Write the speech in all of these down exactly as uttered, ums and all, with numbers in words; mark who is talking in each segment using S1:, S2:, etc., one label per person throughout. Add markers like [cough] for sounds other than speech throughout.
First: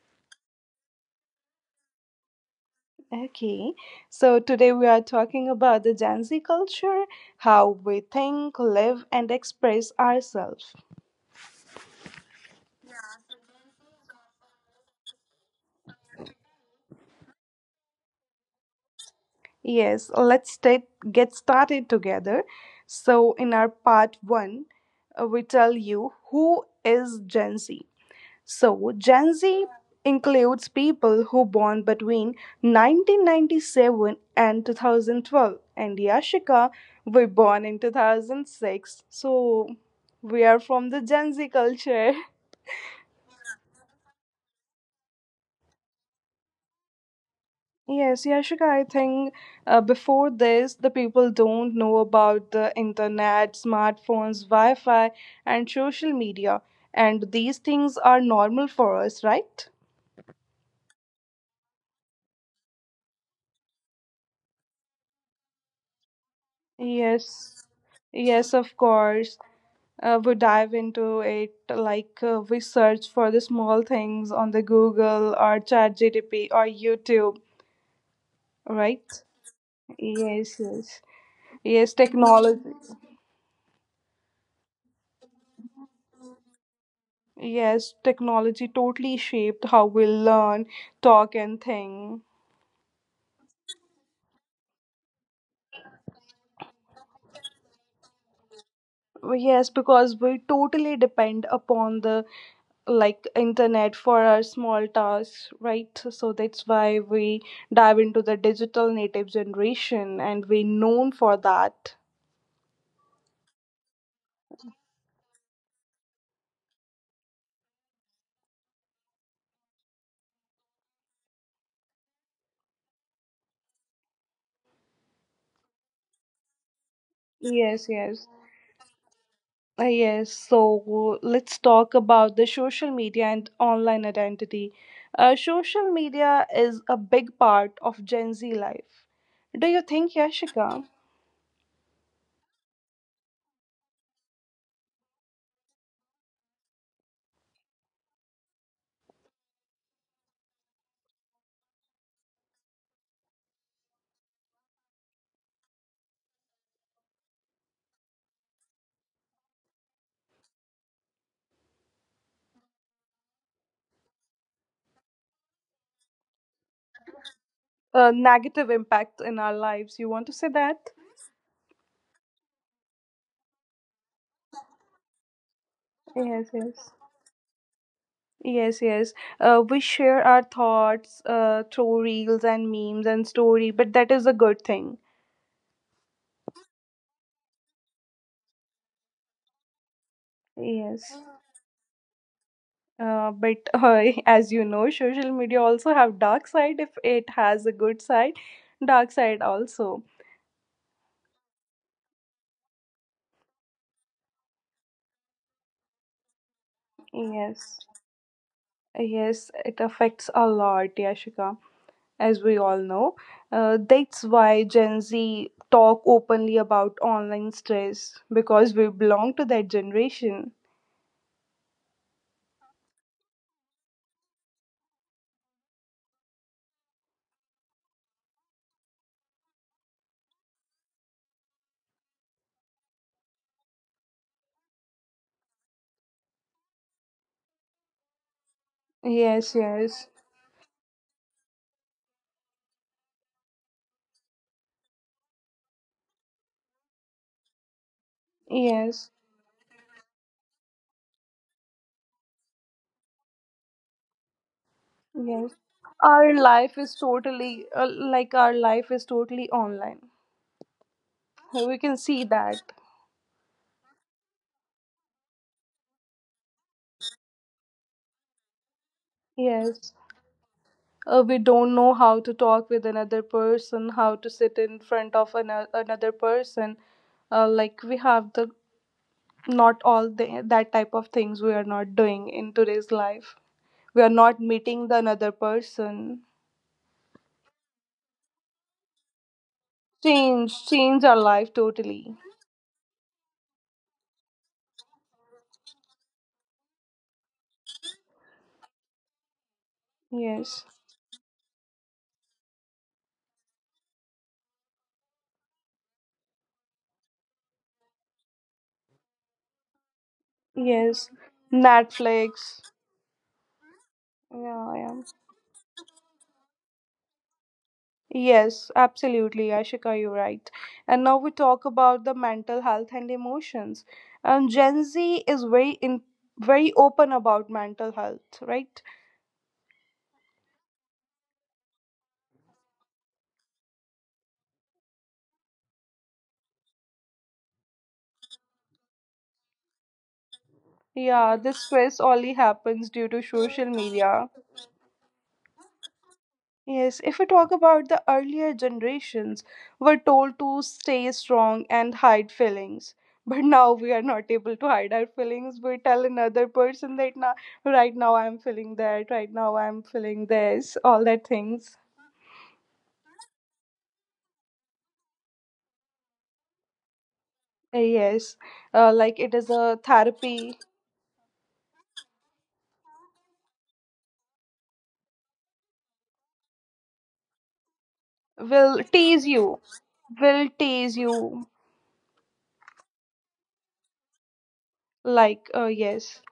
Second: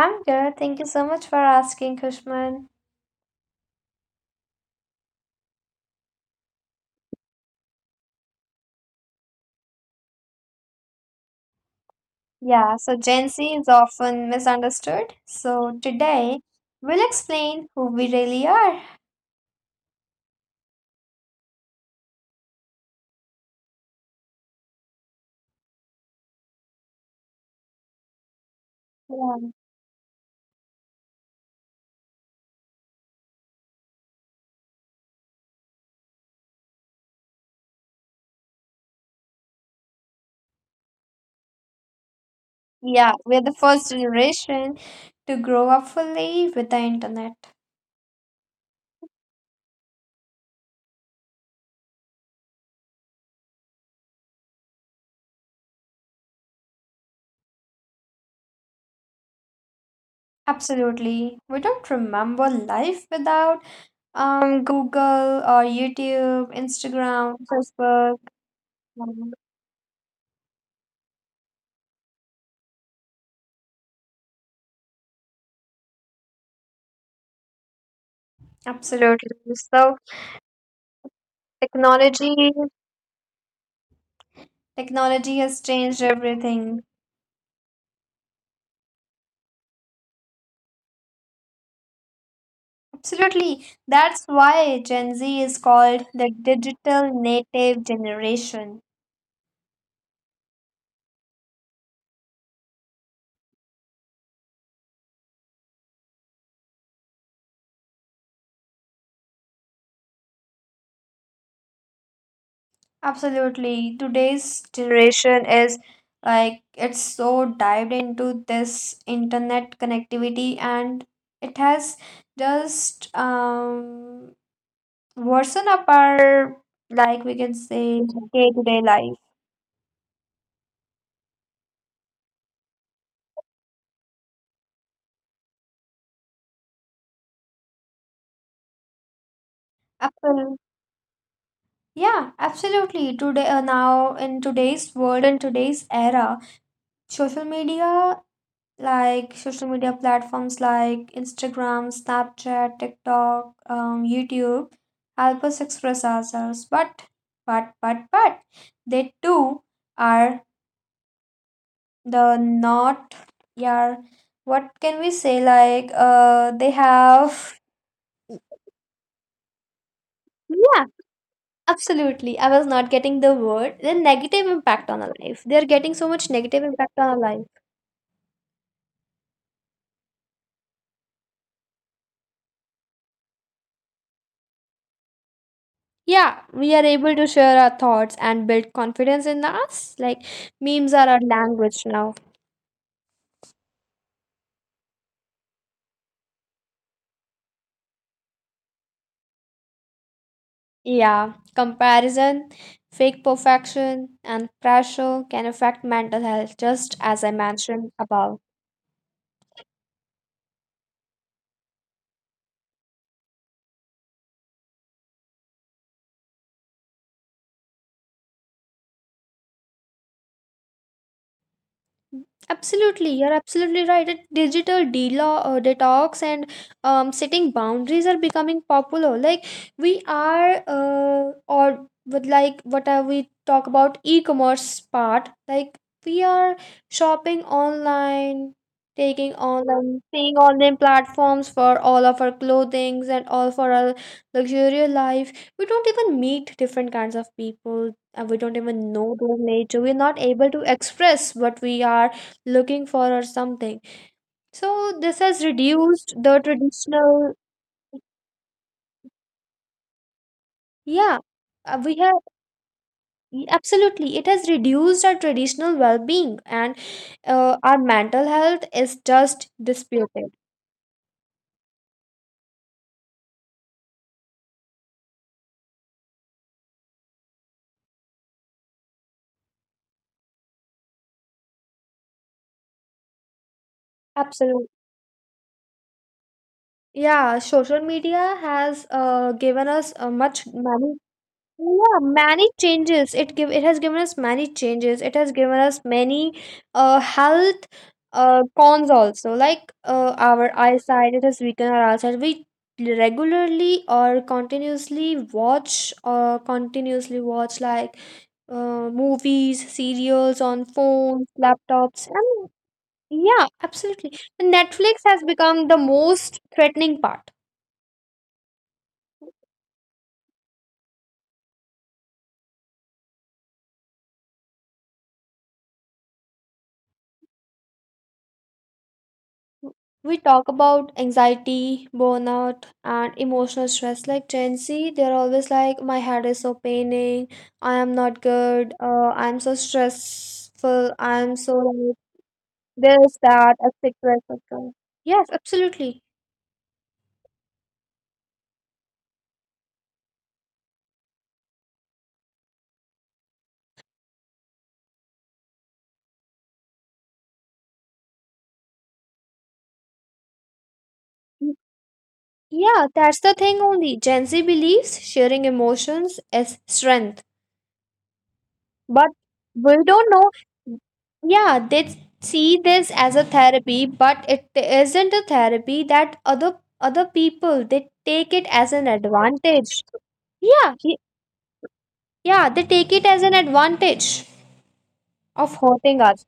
S1: I'm good. Thank you so much for asking, Kushman.
S2: Okay. So, today we are talking about the Gen Z culture, how we think, live, and express ourselves.
S1: Yeah, so Gen Z is often misunderstood. So today, we'll explain who we really are.
S2: Yes, let's ta- get started together. So, in our part one, uh, we tell you who is Gen Z. So, Gen
S1: Yeah,
S2: Z includes people who born between nineteen ninety-seven and twenty twelve, and Yashika were born in two thousand six. So, we are from the Gen Z culture. [laughs]
S1: yeah, we're the first generation to grow up fully with the internet.
S2: Yes, Yashika, I think uh, before this, the people don't know about the internet, smartphones, Wi Fi, and social media. And these things are normal for us, right?
S1: Absolutely. We don't remember life without um Google or YouTube, Instagram,
S2: Yes.
S1: Facebook.
S2: Yes, of
S1: um,
S2: course. Uh, we dive into it like uh, we search for the small things on the google or chat gdp or youtube, right.
S1: Absolutely. So
S2: Yes, yes. Yes,
S1: technology
S2: technology.
S1: technology has changed everything.
S2: Yes, technology totally shaped how we learn, talk, and think.
S1: Absolutely. That's why Gen Z is called the digital native generation.
S2: Well, yes, because we totally depend upon the like internet for our small tasks, right? So that's why we dive into the digital native generation and we known for that.
S1: Absolutely. Today's generation is like it's so dived into this internet connectivity, and it has just um worsen up our, like we can
S2: Yes,
S1: say,
S2: yes.
S1: day-to-day life.
S2: Uh, yes, so let's talk about the social media and online identity. Uh, social media is a big part of Gen Z life. Do you think,
S1: Absolutely.
S2: Yashika,
S1: Yeah, absolutely. Today, uh, now in today's world, in today's era, social media, like social media platforms like Instagram, Snapchat, TikTok, um, YouTube help us express ourselves. But, but, but, but they too are the not, yeah, what can we say? Like, uh, they have,
S2: a negative impact in our lives? You want to say
S1: yeah,
S2: that?
S1: absolutely. I was not getting the word. The negative impact on our life. They are getting so much
S2: Yes,
S1: negative
S2: yes.
S1: impact on our life.
S2: Yes, yes. Uh, we share our thoughts uh, through reels and memes and story, but that is a good thing.
S1: Yeah, we are able to share our thoughts and build confidence in us. Like memes are
S2: Yes.
S1: our language now.
S2: Uh, but uh, [laughs] as you know, social media also have dark side, if it has a good side, dark side also.
S1: Yeah, comparison, fake perfection, and pressure can affect mental health, just as I
S2: Yes,
S1: mentioned above.
S2: yes, it affects a lot, Yashika, as we all know. Uh, that's why Gen Z talk openly about online stress because we belong to that generation.
S1: Absolutely, you're absolutely right. A digital delo- uh, detox and um, setting boundaries are becoming popular. Like we are, uh, or with like what are we talk about e-commerce part? Like we are shopping online, taking
S2: Yes,
S1: online,
S2: yes,
S1: seeing online platforms for all of our clothings and all for our luxurious life. We don't even meet different kinds of people. Uh, we don't even
S2: yes,
S1: know their nature, we're not able to express what we are looking for or something. So this has
S2: yes.
S1: reduced
S2: Our
S1: the
S2: life is
S1: traditional,
S2: totally uh, like our life is totally online.
S1: yeah.
S2: We
S1: Uh,
S2: can
S1: we have,
S2: see that.
S1: y- absolutely, it has reduced our traditional well-being, and uh, our mental health is just
S2: Yes.
S1: disputed.
S2: Uh, we don't know how to talk with another person, how to sit in front of an another person. Uh, like we have the not all the, that type of things we are not doing in today's life. We are not
S1: Absolutely.
S2: meeting the another person.
S1: Yeah, social media has uh, given us uh, much
S2: change
S1: many.
S2: change our life
S1: Yeah,
S2: totally.
S1: many changes. It give it has given us many changes. It has given us many uh health uh cons also, like uh our
S2: Yes,
S1: eyesight. It has weakened our eyesight. We regularly or continuously watch, or continuously watch, like uh movies, serials on
S2: yes.
S1: phones, laptops,
S2: Netflix.
S1: and yeah, absolutely. And
S2: Yeah,
S1: Netflix
S2: yeah.
S1: has become the most threatening part.
S2: Yes, absolutely, Ashika, you're right. And now we talk about the mental health and emotions. Um, Gen Z is very in very open about mental health, right?
S1: We talk about anxiety, burnout, and emotional stress. Like Gen Z, they're always like, "My head is so paining. I am not good. Uh, I'm so stressful.
S2: Yeah,
S1: I'm so
S2: this
S1: like
S2: stress only happens due
S1: this,
S2: to
S1: that,
S2: social
S1: et cetera,
S2: media.
S1: et cetera" Yes, absolutely.
S2: Yes, if we talk about the earlier generations, were told to stay strong and hide feelings. But now we are not able to hide our feelings. We tell another person that now, right now I'm feeling that, right now I'm feeling this, all that
S1: Mm,
S2: things.
S1: yeah, that's the thing only. Gen Z believes sharing emotions is strength.
S2: Yes, uh,
S1: But
S2: like it is a
S1: we don't
S2: therapy.
S1: know. Yeah, they see this as a therapy, but it isn't a therapy, that other other people, they take it as
S2: Will
S1: an
S2: tease you.
S1: advantage.
S2: Will
S1: Yeah,
S2: tease
S1: y-
S2: you.
S1: yeah, they take it as an advantage
S2: Like,
S1: of
S2: uh,
S1: hurting
S2: yes,
S1: us.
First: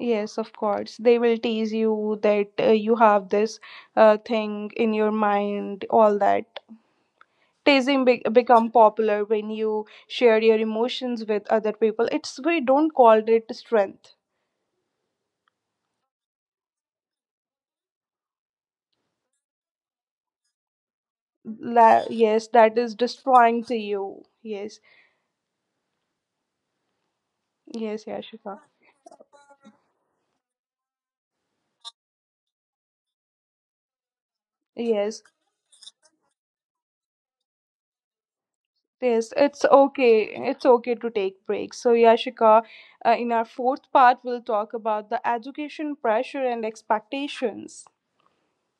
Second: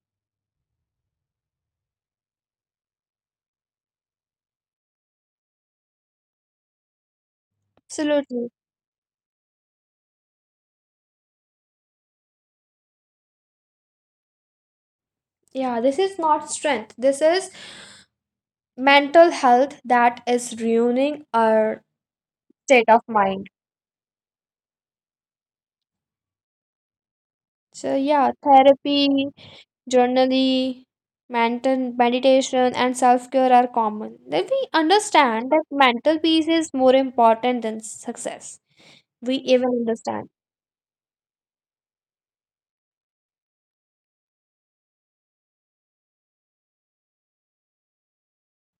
S2: yes, of course. They will tease you that uh, you have this uh, thing in your mind, all that. Teasing be-
S1: Absolutely.
S2: become popular when you share your emotions with other people. It's we don't call it strength.
S1: Yeah, this is not strength. This is mental health that is ruining our
S2: La- yes, that
S1: state
S2: is
S1: of mind.
S2: destroying to you. Yes,
S1: So
S2: yes,
S1: yeah,
S2: Yashika.
S1: therapy, journaling, mental meditation, and self care are common. Then we
S2: Yes,
S1: understand that mental peace is more important than success.
S2: yes,
S1: We
S2: it's
S1: even
S2: okay.
S1: understand.
S2: It's okay to take breaks. So, Yashika, uh, in our fourth part, we'll talk about the education pressure and expectations.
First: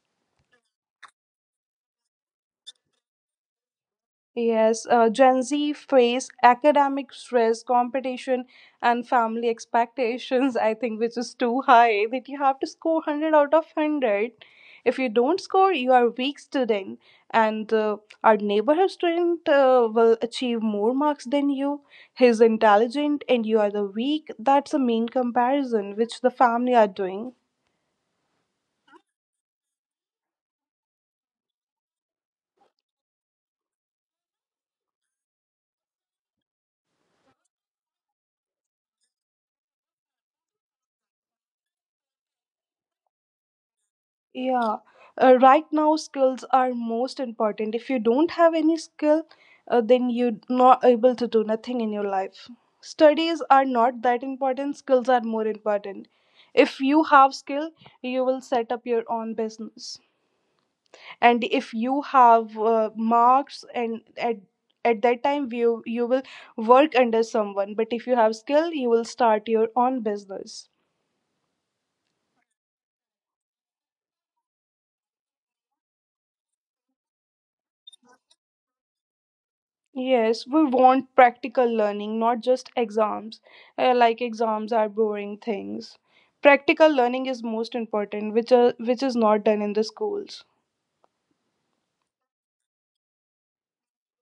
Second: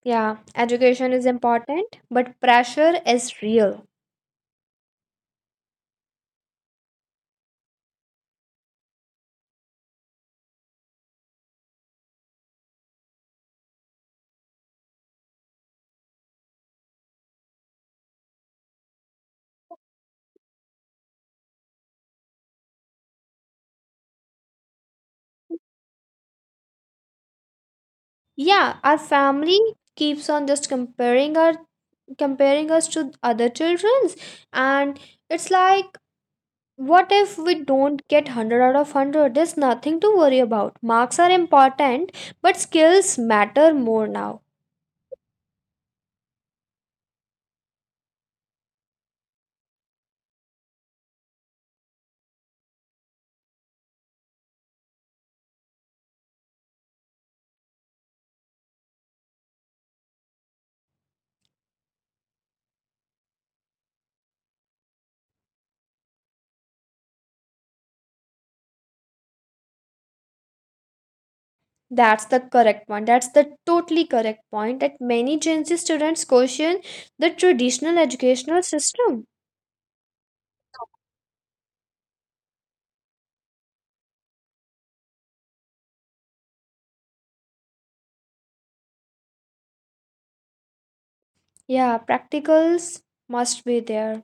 S1: Yeah, education is important, but pressure is real.
S2: Yes, uh, Gen Z face academic stress, competition, and family expectations, I think, which is too high that you have to score one hundred out of one hundred. If you don't score, you are weak student, and uh, our neighborhood student uh, will achieve more marks than you. He's intelligent, and you are the weak. That's the main comparison which the family are doing.
S1: Yeah, our family keeps on just comparing our comparing us to other children's, and it's like, what if we don't get one hundred out of one hundred? There's nothing to worry about. Marks are important, but skills matter more now.
S2: Yeah, uh, right now skills are most important. If you don't have any skill, uh, then you're not able to do nothing in your life. Studies are not that important, skills are more important. If you have skill, you will set up your own business. And if you have uh, marks and at at that time you you will work under someone, but if you have skill you will start your own business.
S1: That's the correct one. That's the totally correct point, that many Gen Z students question the traditional educational system.
S2: Yes, we want practical learning, not just exams. Uh, like exams are boring things. Practical learning is most important, which are, which is not done in the schools.
S1: Yeah, practicals must be there.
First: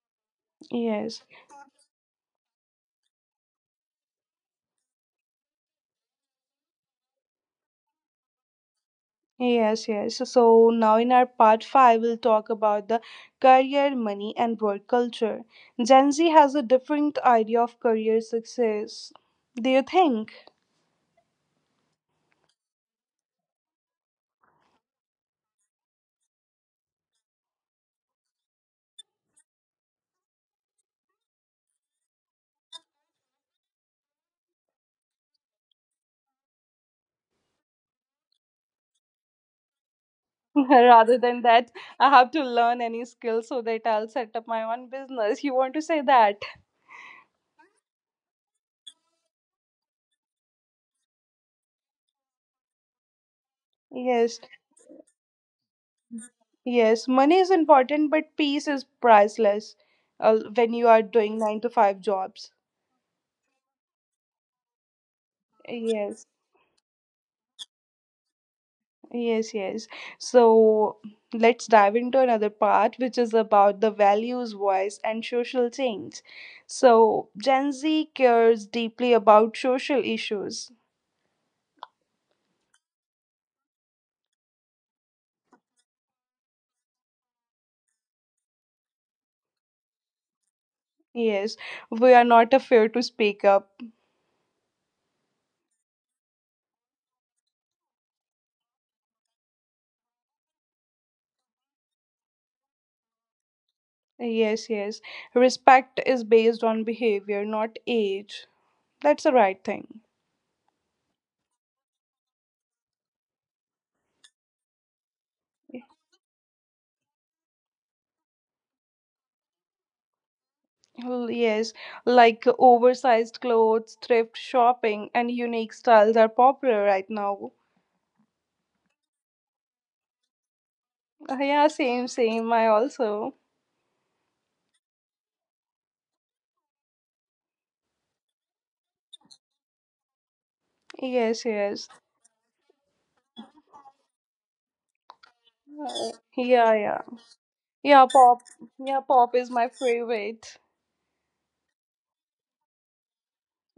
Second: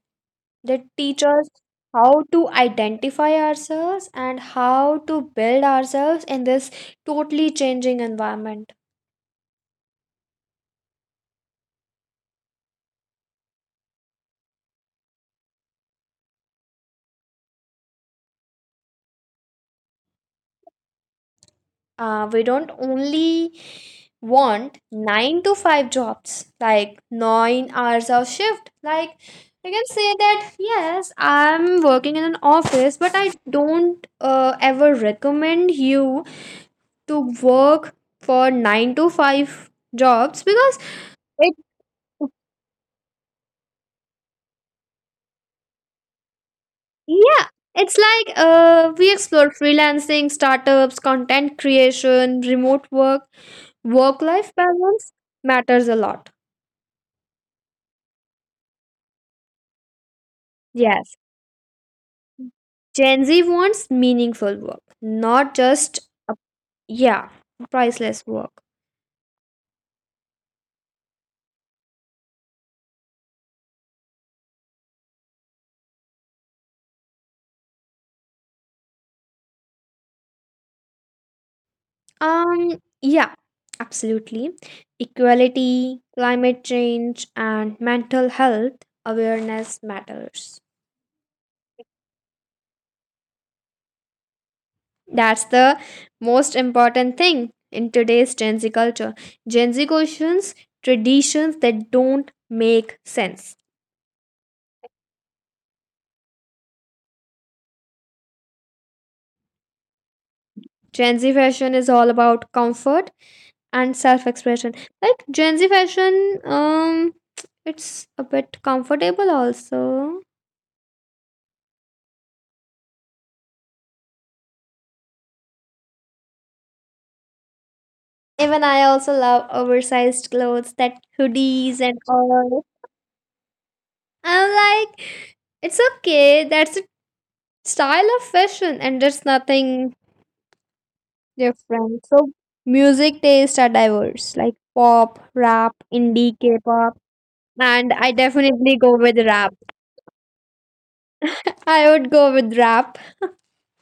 S1: They teach
S2: Yes,
S1: us how to identify ourselves and how to build ourselves in this totally changing environment.
S2: yes, yes. So now in our part five, we'll talk about the career, money, and work culture. Gen Z has a different idea of career success. Do you think?
S1: Uh, we don't only want nine to five jobs, like nine hours of shift. Like, I can say that yes, I'm working in an office, but I don't uh, ever recommend you to work for nine to five jobs
S2: [laughs]
S1: because
S2: Rather than
S1: it,
S2: that, I have to learn any skill so that I'll set up my own business. You want to say that?
S1: yeah, it's like uh, we explore freelancing, startups, content creation, remote work. Work
S2: Yes.
S1: life balance matters a lot.
S2: Yes, money is important, but peace is priceless uh, when you are
S1: Yes,
S2: doing nine to five jobs.
S1: Gen Z wants meaningful work, not just
S2: Yes,
S1: a, yeah, priceless work.
S2: yes, yes. So let's dive into another part, which is about the values, voice, and social change. So Gen Z cares deeply about social issues.
S1: Um yeah, absolutely. Equality, climate change, and mental health awareness matters.
S2: Yes, we are not afraid to speak up.
S1: That's the most important thing in today's Gen Z culture. Gen Z questions traditions that don't make sense.
S2: Yes, yes. Respect is based on behavior, not age. That's the right thing.
S1: Gen Z fashion is all about comfort and self-expression. Like Gen Z fashion, um it's a bit comfortable also.
S2: Well, yes, like uh, oversized clothes, thrift shopping, and unique styles are popular right now.
S1: Even I also love oversized clothes, that
S2: Uh, yeah,
S1: hoodies and
S2: same, same.
S1: all.
S2: I also.
S1: I'm like, it's okay, that's a style of fashion and there's nothing
S2: Yes, yes.
S1: different. So music tastes are diverse, like pop, rap,
S2: Uh,
S1: indie,
S2: yeah,
S1: k-pop,
S2: yeah.
S1: and
S2: Yeah,
S1: I
S2: pop.
S1: definitely go
S2: Yeah,
S1: with
S2: pop is
S1: rap.
S2: my favorite.
S1: I would go with rap.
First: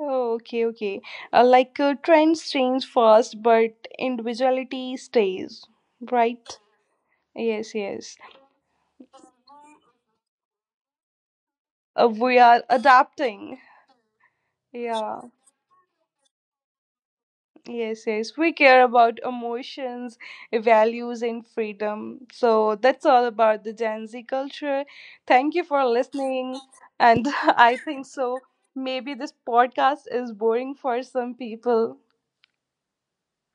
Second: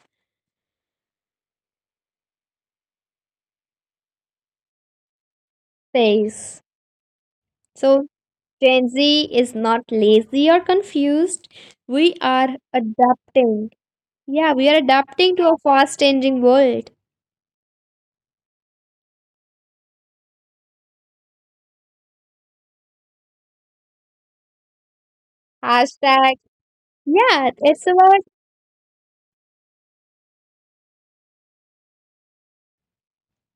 S2: Oh, okay, okay. Uh, like uh, trends change fast, but individuality stays, right?
S1: Phase.
S2: Yes,
S1: So
S2: yes.
S1: Gen Z is not lazy or confused.
S2: Uh,
S1: We
S2: we
S1: are
S2: are adapting.
S1: adapting. Yeah, we are
S2: Yeah.
S1: adapting to a fast changing world.
S2: Yes, yes. We care about emotions, values, and freedom. So that's all about the Gen Z culture. Thank you for
S1: Hashtag,
S2: listening. And [laughs]
S1: yeah,
S2: I
S1: it's
S2: think
S1: about
S2: so. Maybe this podcast is boring for some people.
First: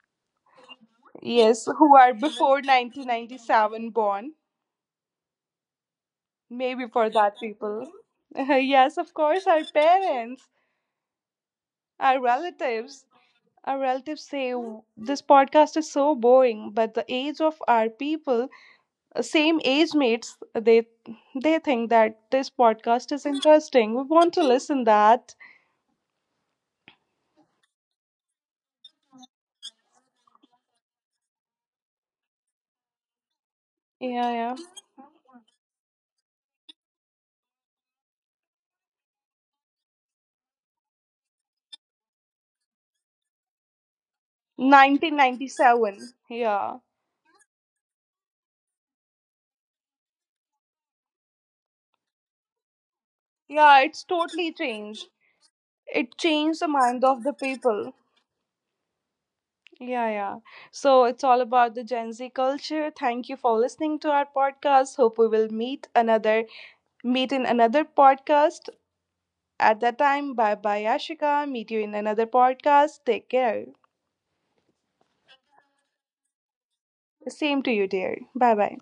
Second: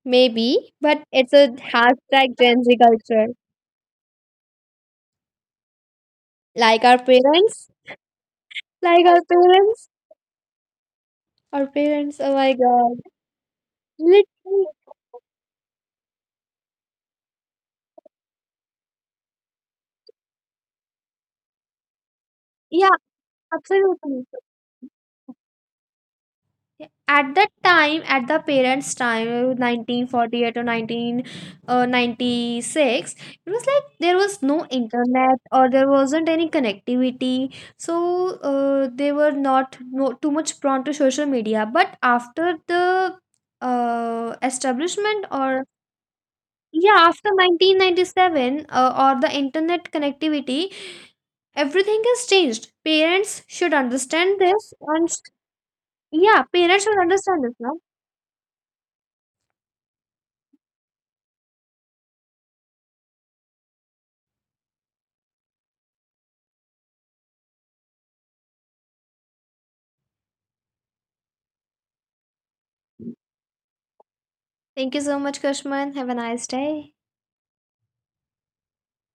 S1: maybe, but it's a
S2: Yes, who are
S1: hashtag
S2: before
S1: Gen Z culture.
S2: nineteen ninety-seven born.
S1: Like
S2: Maybe
S1: our
S2: for that
S1: parents,
S2: people. [laughs] Yes,
S1: like
S2: of
S1: our
S2: course, our
S1: parents,
S2: parents,
S1: our
S2: our
S1: parents, oh my god.
S2: relatives. Our relatives say,
S1: Literally,
S2: "Oh, this podcast is so boring," but the age of our people, same age mates, they they think that this
S1: yeah,
S2: podcast is interesting, we
S1: absolutely.
S2: want to listen that.
S1: At that time, at the parents time, uh, nineteen forty-eight, or nineteen uh, ninety-six, it was like there
S2: Yeah,
S1: was
S2: yeah.
S1: no internet, or there wasn't any connectivity. So uh, they were not, no, too much prone to social media, but after the uh, establishment, or
S2: nineteen ninety-seven, yeah,
S1: yeah, after nineteen ninety-seven, uh, or the internet connectivity, everything has changed. Parents should
S2: yeah, it's
S1: understand this,
S2: totally
S1: and
S2: changed.
S1: yeah,
S2: It
S1: parents
S2: changed
S1: should
S2: the mind
S1: understand this
S2: of the
S1: now.
S2: people. Yeah, yeah. So it's all about the Gen Z culture. Thank you for listening to our podcast. Hope we will meet another meet in another podcast. At that time, bye bye, Ashika. Meet you in another podcast. Take care.
S1: Thank you so much, Kushman. Have a nice day.
S2: Same to you, dear. Bye bye.